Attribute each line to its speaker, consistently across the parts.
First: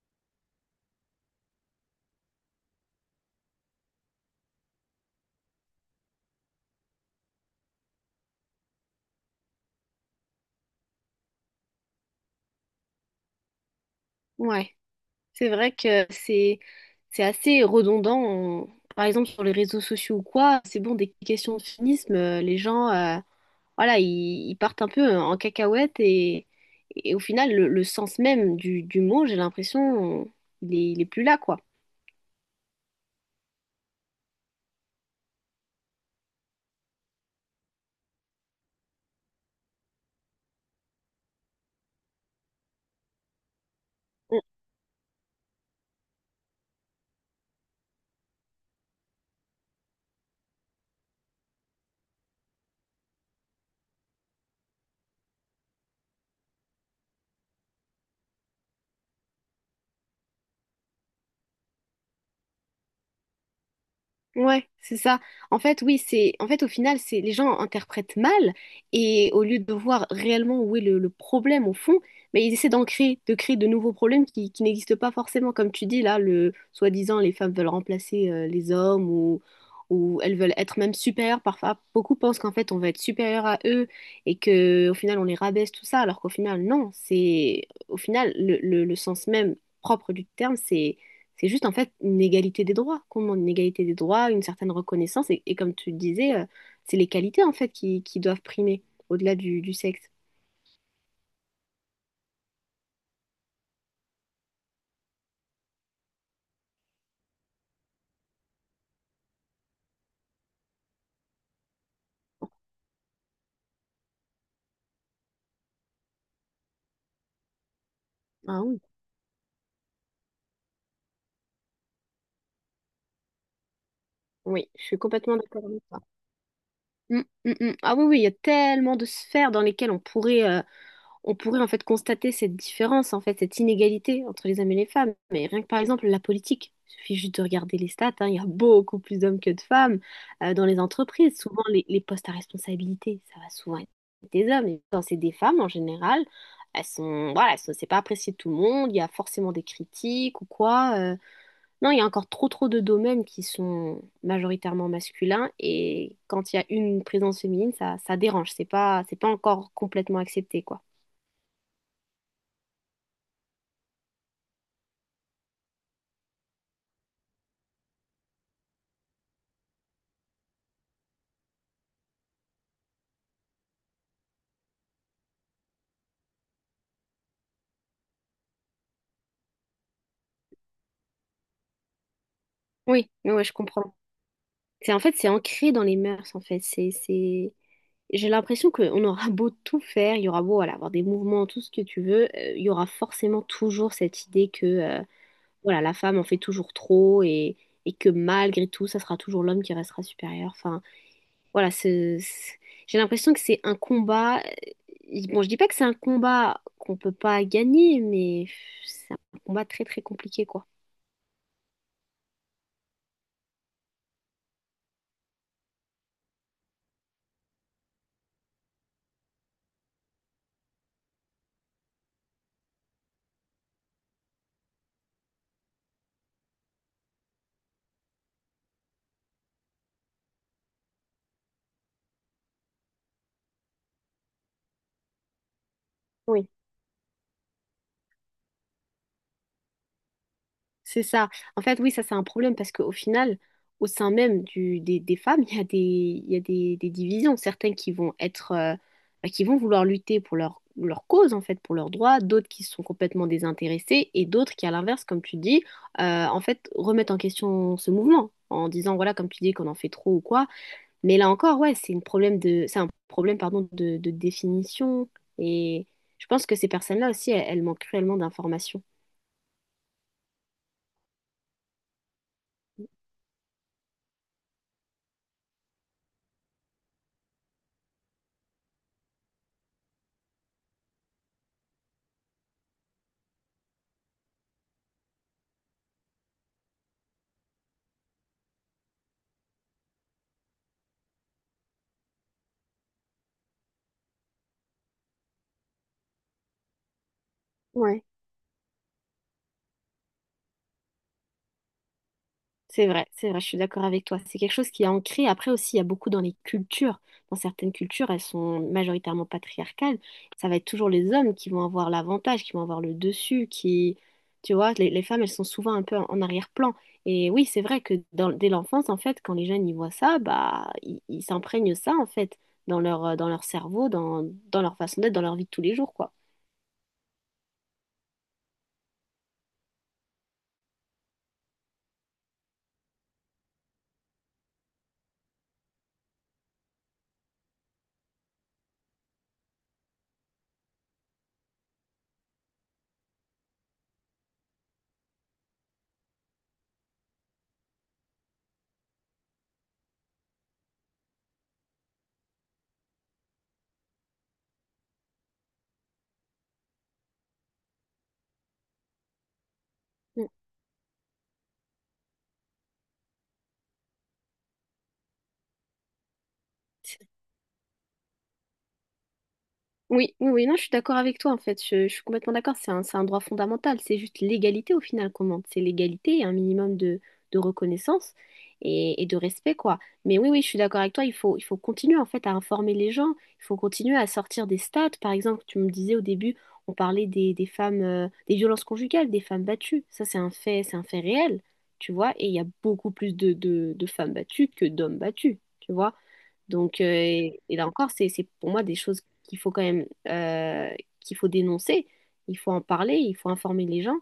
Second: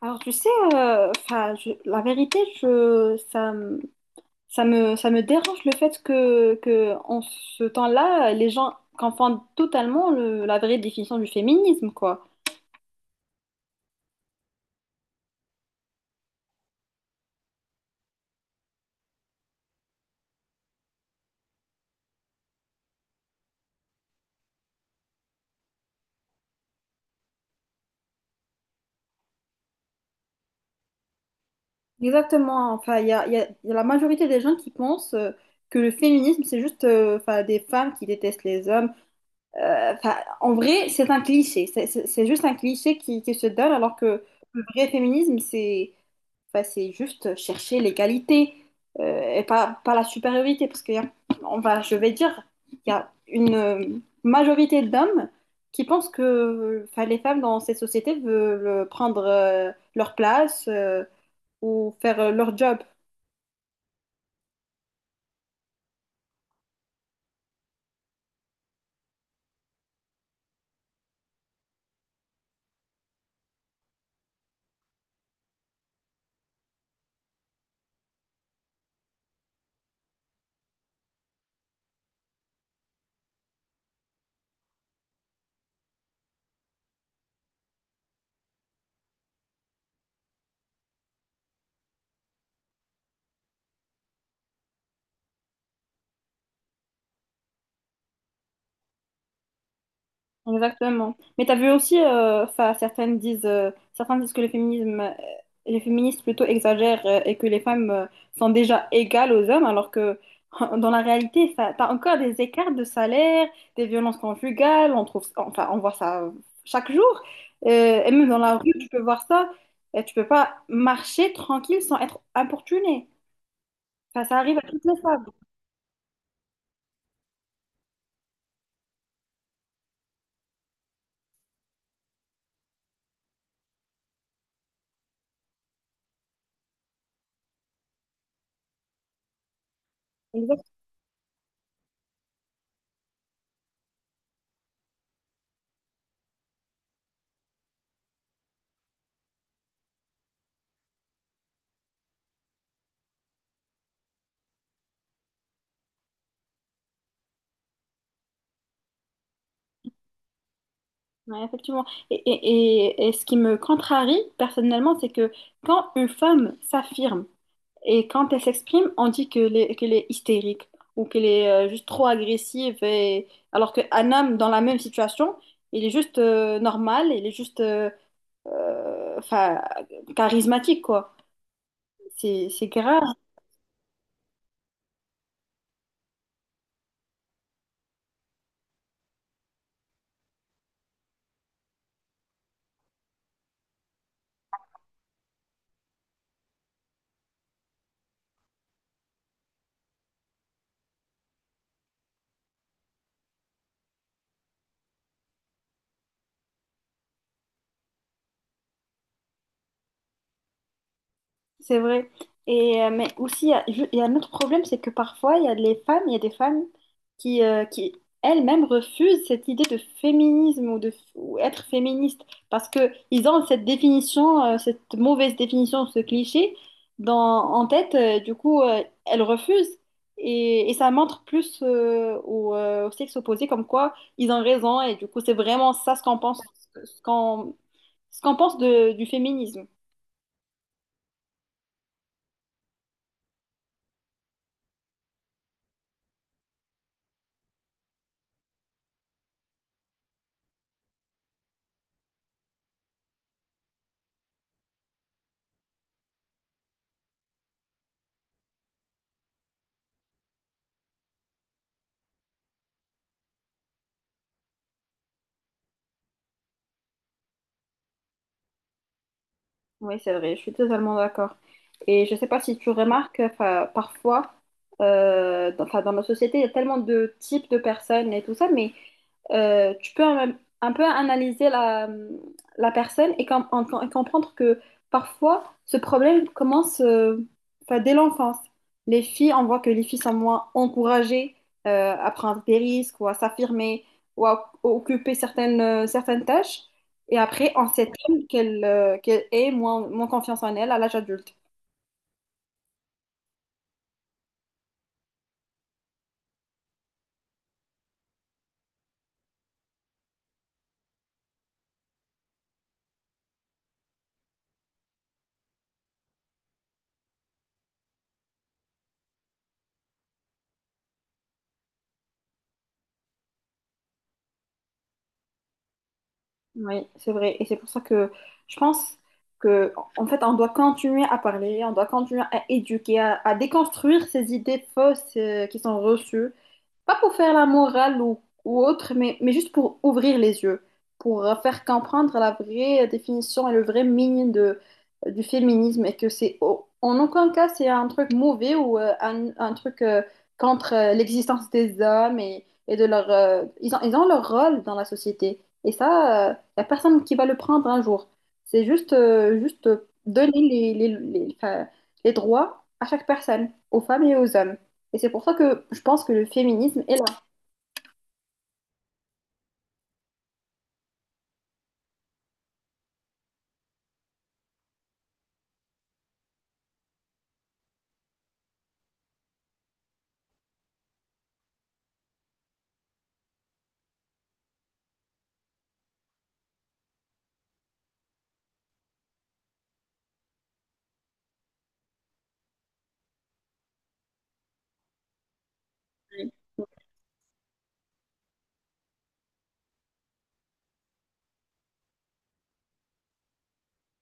Speaker 1: Alors, tu sais, la vérité, ça me dérange le fait que en ce temps-là, les gens confondent totalement la vraie définition du féminisme, quoi.
Speaker 2: Ouais, c'est vrai que c'est assez redondant. Par exemple, sur les réseaux sociaux ou quoi, c'est bon, des questions de féminisme, les gens, voilà, ils partent un peu en cacahuète et au final, le sens même du mot, j'ai l'impression, il est plus là, quoi.
Speaker 1: Exactement. Enfin, il y a la majorité des gens qui pensent que le féminisme, c'est juste 'fin, des femmes qui détestent les hommes. 'Fin, en vrai, c'est un cliché. C'est juste un cliché qui se donne, alors que le vrai féminisme, c'est... Enfin, c'est juste chercher l'égalité et pas, pas la supériorité. Parce que y a- On va, je vais dire, il y a une majorité d'hommes qui pensent que enfin, les femmes dans cette société veulent prendre leur place ou faire leur job.
Speaker 2: Ouais, c'est ça. En fait, oui, c'est en fait au final, c'est les gens interprètent mal et au lieu de voir réellement où est le problème au fond, mais ils essaient d'en créer de nouveaux problèmes qui n'existent pas forcément. Comme tu dis là, le soi-disant les femmes veulent remplacer les hommes ou elles veulent être même supérieures. Parfois, beaucoup pensent qu'en fait on va être supérieur à eux et que au final on les rabaisse tout ça, alors qu'au final non. C'est au final le le sens même propre du terme, c'est juste en fait une égalité des droits, qu'on demande une égalité des droits, une certaine reconnaissance, et comme tu le disais, c'est les qualités en fait qui doivent primer au-delà du sexe.
Speaker 1: Exactement. Mais t'as vu aussi, enfin, certains disent que le féminisme, les féministes plutôt exagèrent et que les femmes sont déjà égales aux hommes, alors que dans la réalité, enfin, t'as encore des écarts de salaire, des violences conjugales, on trouve, enfin, on voit ça chaque jour. Et même dans la
Speaker 2: Ah
Speaker 1: rue,
Speaker 2: oui.
Speaker 1: tu peux voir ça. Et tu peux pas marcher tranquille sans être importuné. Enfin, ça arrive à
Speaker 2: Oui,
Speaker 1: toutes
Speaker 2: je
Speaker 1: les
Speaker 2: suis
Speaker 1: femmes.
Speaker 2: complètement d'accord avec toi. Mm, mm, mm. Ah oui, oui, il y a tellement de sphères dans lesquelles on pourrait en fait constater cette différence, en fait, cette inégalité entre les hommes et les femmes. Mais rien que par exemple la politique, il suffit juste de regarder les stats, hein, il y a beaucoup plus d'hommes que de femmes dans les entreprises. Souvent, les postes à responsabilité, ça va souvent être des hommes. Et quand c'est des femmes en général, elles sont, voilà, c'est pas apprécié de tout le monde, il y a forcément des critiques ou quoi. Non, il y a encore trop trop de domaines qui sont majoritairement masculins et quand il y a une présence féminine, ça dérange, c'est pas encore complètement accepté, quoi.
Speaker 1: Ouais, effectivement. Et ce qui me contrarie personnellement, c'est que quand une femme s'affirme et quand elle s'exprime, on dit qu'elle est hystérique ou qu'elle est juste trop agressive. Et... Alors qu'un homme dans la même situation, il est juste normal, il est juste enfin, charismatique, quoi. C'est grave.
Speaker 2: Oui, oui, ouais, je comprends. C'est ancré dans les mœurs, en fait. J'ai l'impression qu'on aura beau tout faire, il y aura beau voilà, avoir des mouvements, tout ce que tu veux, il y aura forcément toujours cette idée que voilà, la femme en fait toujours trop et que malgré tout, ça sera toujours l'homme qui restera supérieur. Voilà, ce- ce- j'ai l'impression que c'est un combat. Bon, je dis pas que c'est un combat qu'on peut pas gagner, mais c'est un combat très très compliqué, quoi.
Speaker 1: C'est vrai. Et, mais aussi, il y a un autre problème, c'est que parfois, il y a des femmes qui elles-mêmes refusent cette idée de féminisme ou de ou être féministe parce que ils ont cette définition, cette mauvaise définition, ce cliché dans, en tête. Du coup, elles refusent. Et ça montre plus au sexe opposé comme quoi ils ont raison. Et du coup, c'est vraiment ça ce qu'on pense,
Speaker 2: Oui.
Speaker 1: ce qu'on, ce qu'on pense du féminisme.
Speaker 2: C'est ça. En fait, oui, ça c'est un problème parce qu'au final, au sein même des femmes, il y a des divisions. Certaines qui vont être, bah, qui vont vouloir lutter pour leur cause, en fait, pour leurs droits, d'autres qui sont complètement désintéressées et d'autres qui, à l'inverse, comme tu dis, en fait, remettent en question ce mouvement en disant, voilà, comme tu dis, qu'on en fait trop ou quoi. Mais là encore, ouais, c'est un problème, pardon, de définition. Et je pense que ces personnes-là aussi, elles manquent cruellement d'informations.
Speaker 1: Oui, c'est vrai, je suis totalement d'accord. Et je ne sais pas si tu remarques, enfin, parfois, dans, enfin, dans nos sociétés, il y a tellement de types de personnes et tout ça, mais tu peux un peu analyser la, la personne et comprendre que parfois, ce problème commence enfin, dès l'enfance. Les filles, on voit que les filles sont moins encouragées à prendre des risques ou à s'affirmer ou à occuper certaines, certaines tâches. Et après, en septembre, qu'elle ait moins, moins confiance en elle à l'âge adulte.
Speaker 2: C'est vrai, je suis d'accord avec toi. C'est quelque chose qui est ancré. Après aussi, il y a beaucoup dans les cultures. Dans certaines cultures, elles sont majoritairement patriarcales. Ça va être toujours les hommes qui vont avoir l'avantage, qui vont avoir le dessus, qui... Tu vois, les femmes, elles sont souvent un peu en en arrière-plan. Et oui, c'est vrai que dès l'enfance, en fait, quand les jeunes y voient ça, bah, ils s'imprègnent ça, en fait, dans leur cerveau, dans, dans leur façon d'être, dans leur vie de tous les jours, quoi.
Speaker 1: Oui, c'est vrai. Et c'est pour ça que je pense que, en fait, on doit continuer à parler, on doit continuer à éduquer, à déconstruire ces idées fausses qui sont reçues. Pas pour faire la morale ou autre, mais juste pour ouvrir les yeux, pour faire comprendre la vraie définition et le vrai meaning de, du féminisme et que en aucun cas c'est un truc mauvais ou un truc contre l'existence des hommes et de leur ils ont leur rôle dans la société et ça il n'y a personne qui va le prendre un jour, c'est juste juste
Speaker 2: Mm.
Speaker 1: donner les, enfin, les droits à chaque personne, aux femmes et aux hommes, et c'est pour ça que je pense que le féminisme est là.
Speaker 2: Oui, oui, oui, non, je suis d'accord avec toi en fait. Je suis complètement d'accord. C'est un droit fondamental. C'est juste l'égalité au final qu'on demande. C'est l'égalité et un minimum de reconnaissance et de respect, quoi. Mais oui, oui, je suis d'accord avec toi. Il faut continuer en fait à informer les gens. Il faut continuer à sortir des stats. Par exemple, tu me disais au début, on parlait des femmes, des violences conjugales, des femmes battues. Ça, c'est un fait réel, tu vois. Et il y a beaucoup plus de femmes battues que d'hommes battus, tu vois. Donc, et là encore, c'est pour moi des choses qu'il faut quand même, qu'il faut dénoncer, il faut en parler, il faut informer les gens.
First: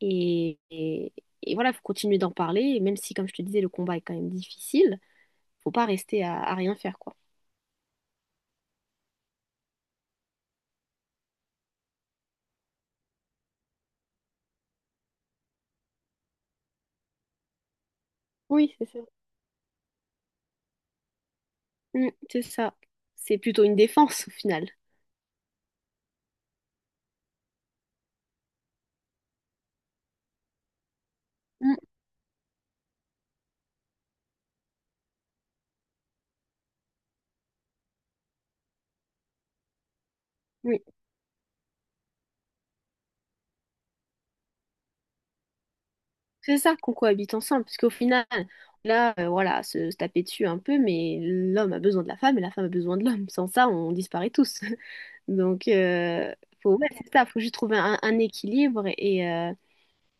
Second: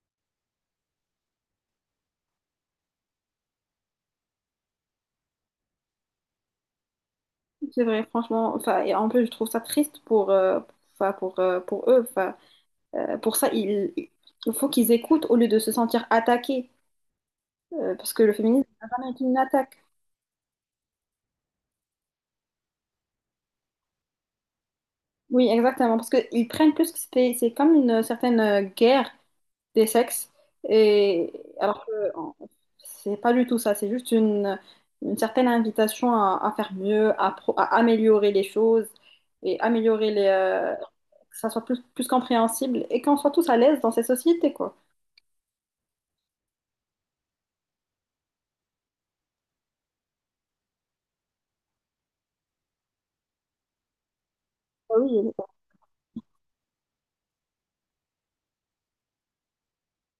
Speaker 2: Et, et, et voilà, il faut continuer d'en parler, et même si, comme je te disais, le combat est quand même difficile, faut pas rester à rien faire, quoi.
Speaker 1: C'est vrai, franchement. Enfin, et en plus, je trouve ça triste pour, enfin, pour eux. Enfin, pour ça, il faut qu'ils écoutent au lieu de se sentir attaqués. Parce que le féminisme
Speaker 2: Oui, c'est
Speaker 1: n'a
Speaker 2: ça.
Speaker 1: jamais été une attaque.
Speaker 2: Mm, c'est ça. C'est plutôt une défense, au final.
Speaker 1: Oui, exactement. Parce qu'ils prennent plus que c'est comme une certaine guerre des sexes. Et
Speaker 2: Mm,
Speaker 1: alors que en- c'est pas du tout ça, c'est juste une certaine invitation à faire mieux, à améliorer les choses et améliorer les,
Speaker 2: oui.
Speaker 1: que ça soit plus, plus compréhensible et qu'on soit tous à l'aise dans ces sociétés, quoi.
Speaker 2: C'est ça qu'on cohabite ensemble, parce qu'au final, là, voilà, se taper dessus un peu, mais l'homme a besoin de la femme et la femme a besoin de l'homme. Sans ça, on disparaît tous.
Speaker 1: Ah oui,
Speaker 2: Donc, faut, ouais, c'est ça, faut juste trouver un équilibre et, euh,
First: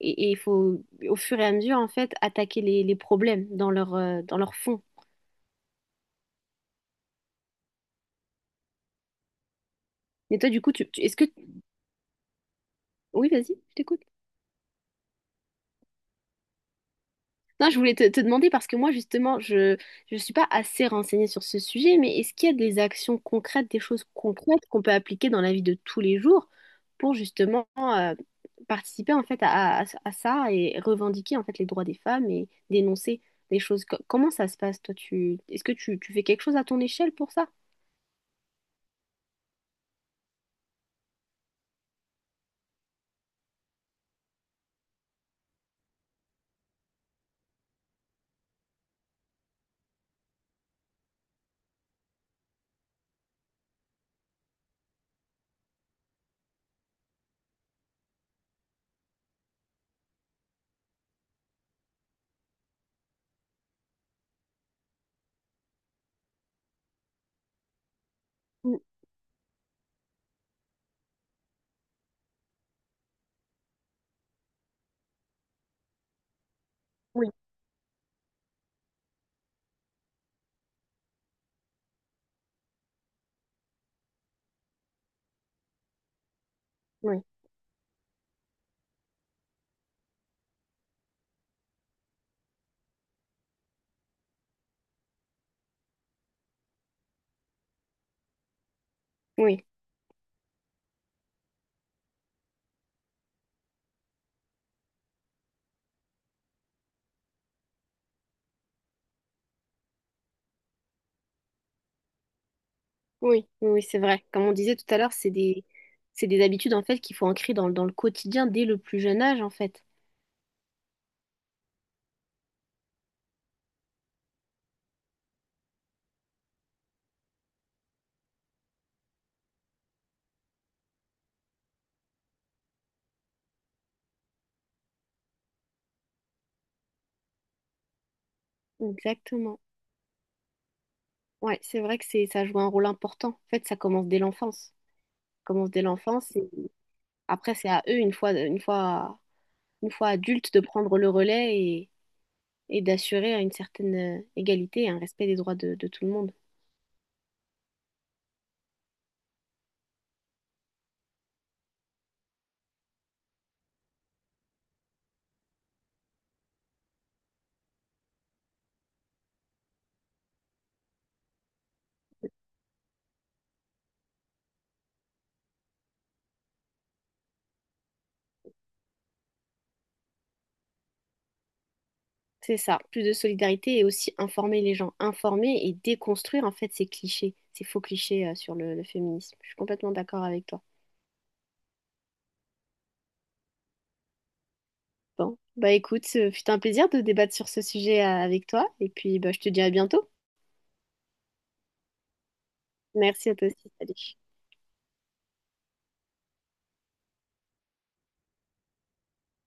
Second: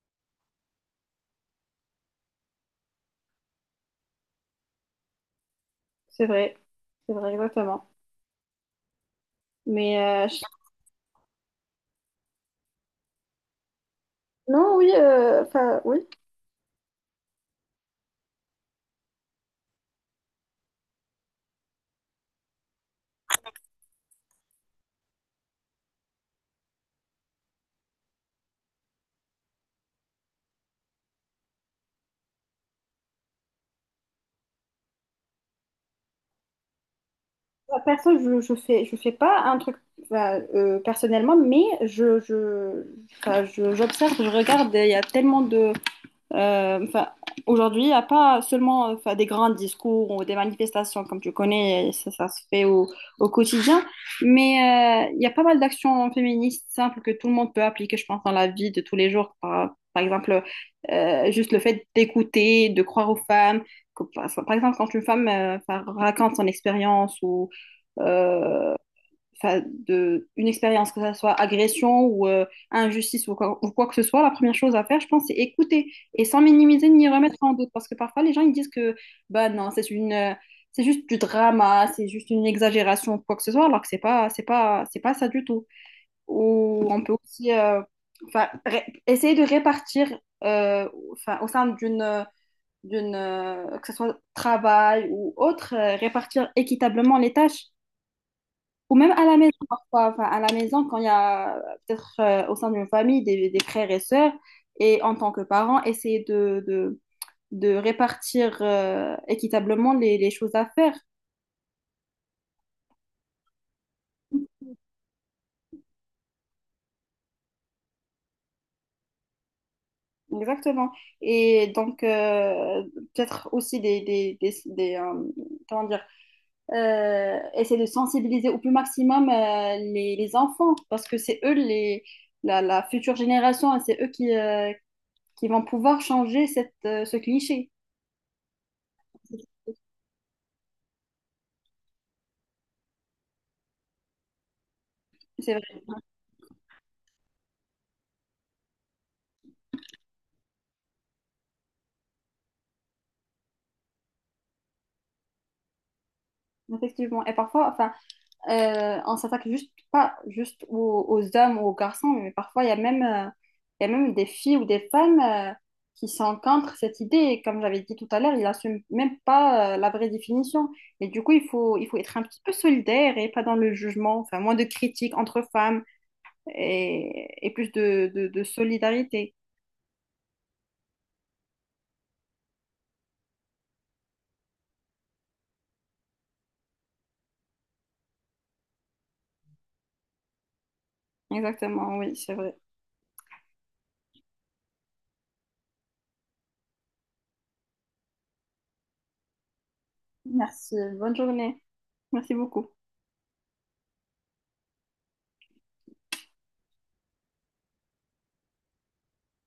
Speaker 2: et, et il faut, au fur et à mesure, en fait, attaquer les problèmes dans leur fond.
Speaker 1: c'est vrai, c'est vrai, exactement. Mais euh,
Speaker 2: Mais
Speaker 1: je-
Speaker 2: toi, du coup, est-ce que... Oui, vas-y, je t'écoute.
Speaker 1: non, oui, enfin, oui.
Speaker 2: Non, je voulais te demander parce que moi, justement, je ne suis pas assez renseignée sur ce sujet, mais est-ce qu'il y a des actions concrètes, des choses concrètes qu'on peut appliquer dans la vie de tous les jours pour justement participer en fait à, à ça et revendiquer en fait les droits des femmes et dénoncer des choses? Comment ça se passe, toi, est-ce que tu fais quelque chose à ton échelle pour ça?
Speaker 1: Personne, je fais pas un truc enfin, personnellement, mais enfin, j'observe, je regarde, il y a tellement de, enfin, aujourd'hui, il n'y a pas seulement enfin, des grands discours ou des manifestations, comme tu connais, ça se fait au quotidien, mais il y a pas mal d'actions féministes simples que tout le monde peut appliquer, je pense, dans la vie de tous les jours. Par exemple, juste le fait d'écouter, de croire aux femmes. Par exemple, quand une femme enfin, raconte son expérience ou euh,
Speaker 2: Mm,
Speaker 1: enfin, de, une expérience, que ça soit agression ou injustice ou quoi que ce soit, la première chose à faire, je pense, c'est écouter et sans minimiser ni
Speaker 2: Oui,
Speaker 1: remettre en doute. Parce que parfois, les gens, ils disent que, bah non, c'est une, c'est juste du drama, c'est juste une exagération ou quoi que ce soit, alors que c'est pas ça du tout. Ou on peut
Speaker 2: oui,
Speaker 1: aussi, enfin, essayer de répartir, enfin, au sein d'une d'une, que ce soit travail ou autre, répartir équitablement les tâches. Ou même à la maison
Speaker 2: oui,
Speaker 1: parfois, enfin à la maison quand il y a peut-être au sein d'une famille des frères et sœurs, et en tant que parent, essayer de répartir équitablement les choses à faire.
Speaker 2: oui, c'est vrai. Comme on disait tout à l'heure, c'est des habitudes en fait qu'il faut ancrer dans, dans le quotidien dès le plus jeune âge en fait.
Speaker 1: Exactement. Et donc, peut-être aussi comment dire, essayer de sensibiliser au plus maximum les enfants, parce que c'est eux, les, la future génération, et c'est eux qui vont pouvoir changer cette, ce cliché.
Speaker 2: Exactement. Ouais, c'est vrai que c'est ça joue un rôle important. En fait, ça commence dès l'enfance. Ça
Speaker 1: C'est
Speaker 2: commence dès
Speaker 1: vrai,
Speaker 2: l'enfance et après c'est à eux une fois adultes de prendre le relais et d'assurer une certaine égalité et un respect des droits de tout le monde.
Speaker 1: effectivement. Et parfois, enfin, on s'attaque juste pas juste aux, aux hommes ou aux garçons, mais parfois il y a même, il y a même des filles ou des femmes qui sont contre cette idée. Et comme j'avais dit tout à l'heure, ils n'assument même pas la vraie définition. Et du coup, il faut être un petit peu solidaire et pas dans le jugement, enfin, moins de critiques entre femmes et plus de, de solidarité.
Speaker 2: C'est ça, plus de solidarité et aussi informer les gens, informer et déconstruire en fait ces clichés, ces faux clichés sur le féminisme. Je suis complètement d'accord avec toi.
Speaker 1: Exactement, oui, c'est vrai.
Speaker 2: Bon, bah écoute, ce fut un plaisir de débattre sur ce sujet avec toi et puis bah je te dis à bientôt.
Speaker 1: Merci. Bonne journée. Merci beaucoup.
Speaker 2: Merci à toi aussi. Salut.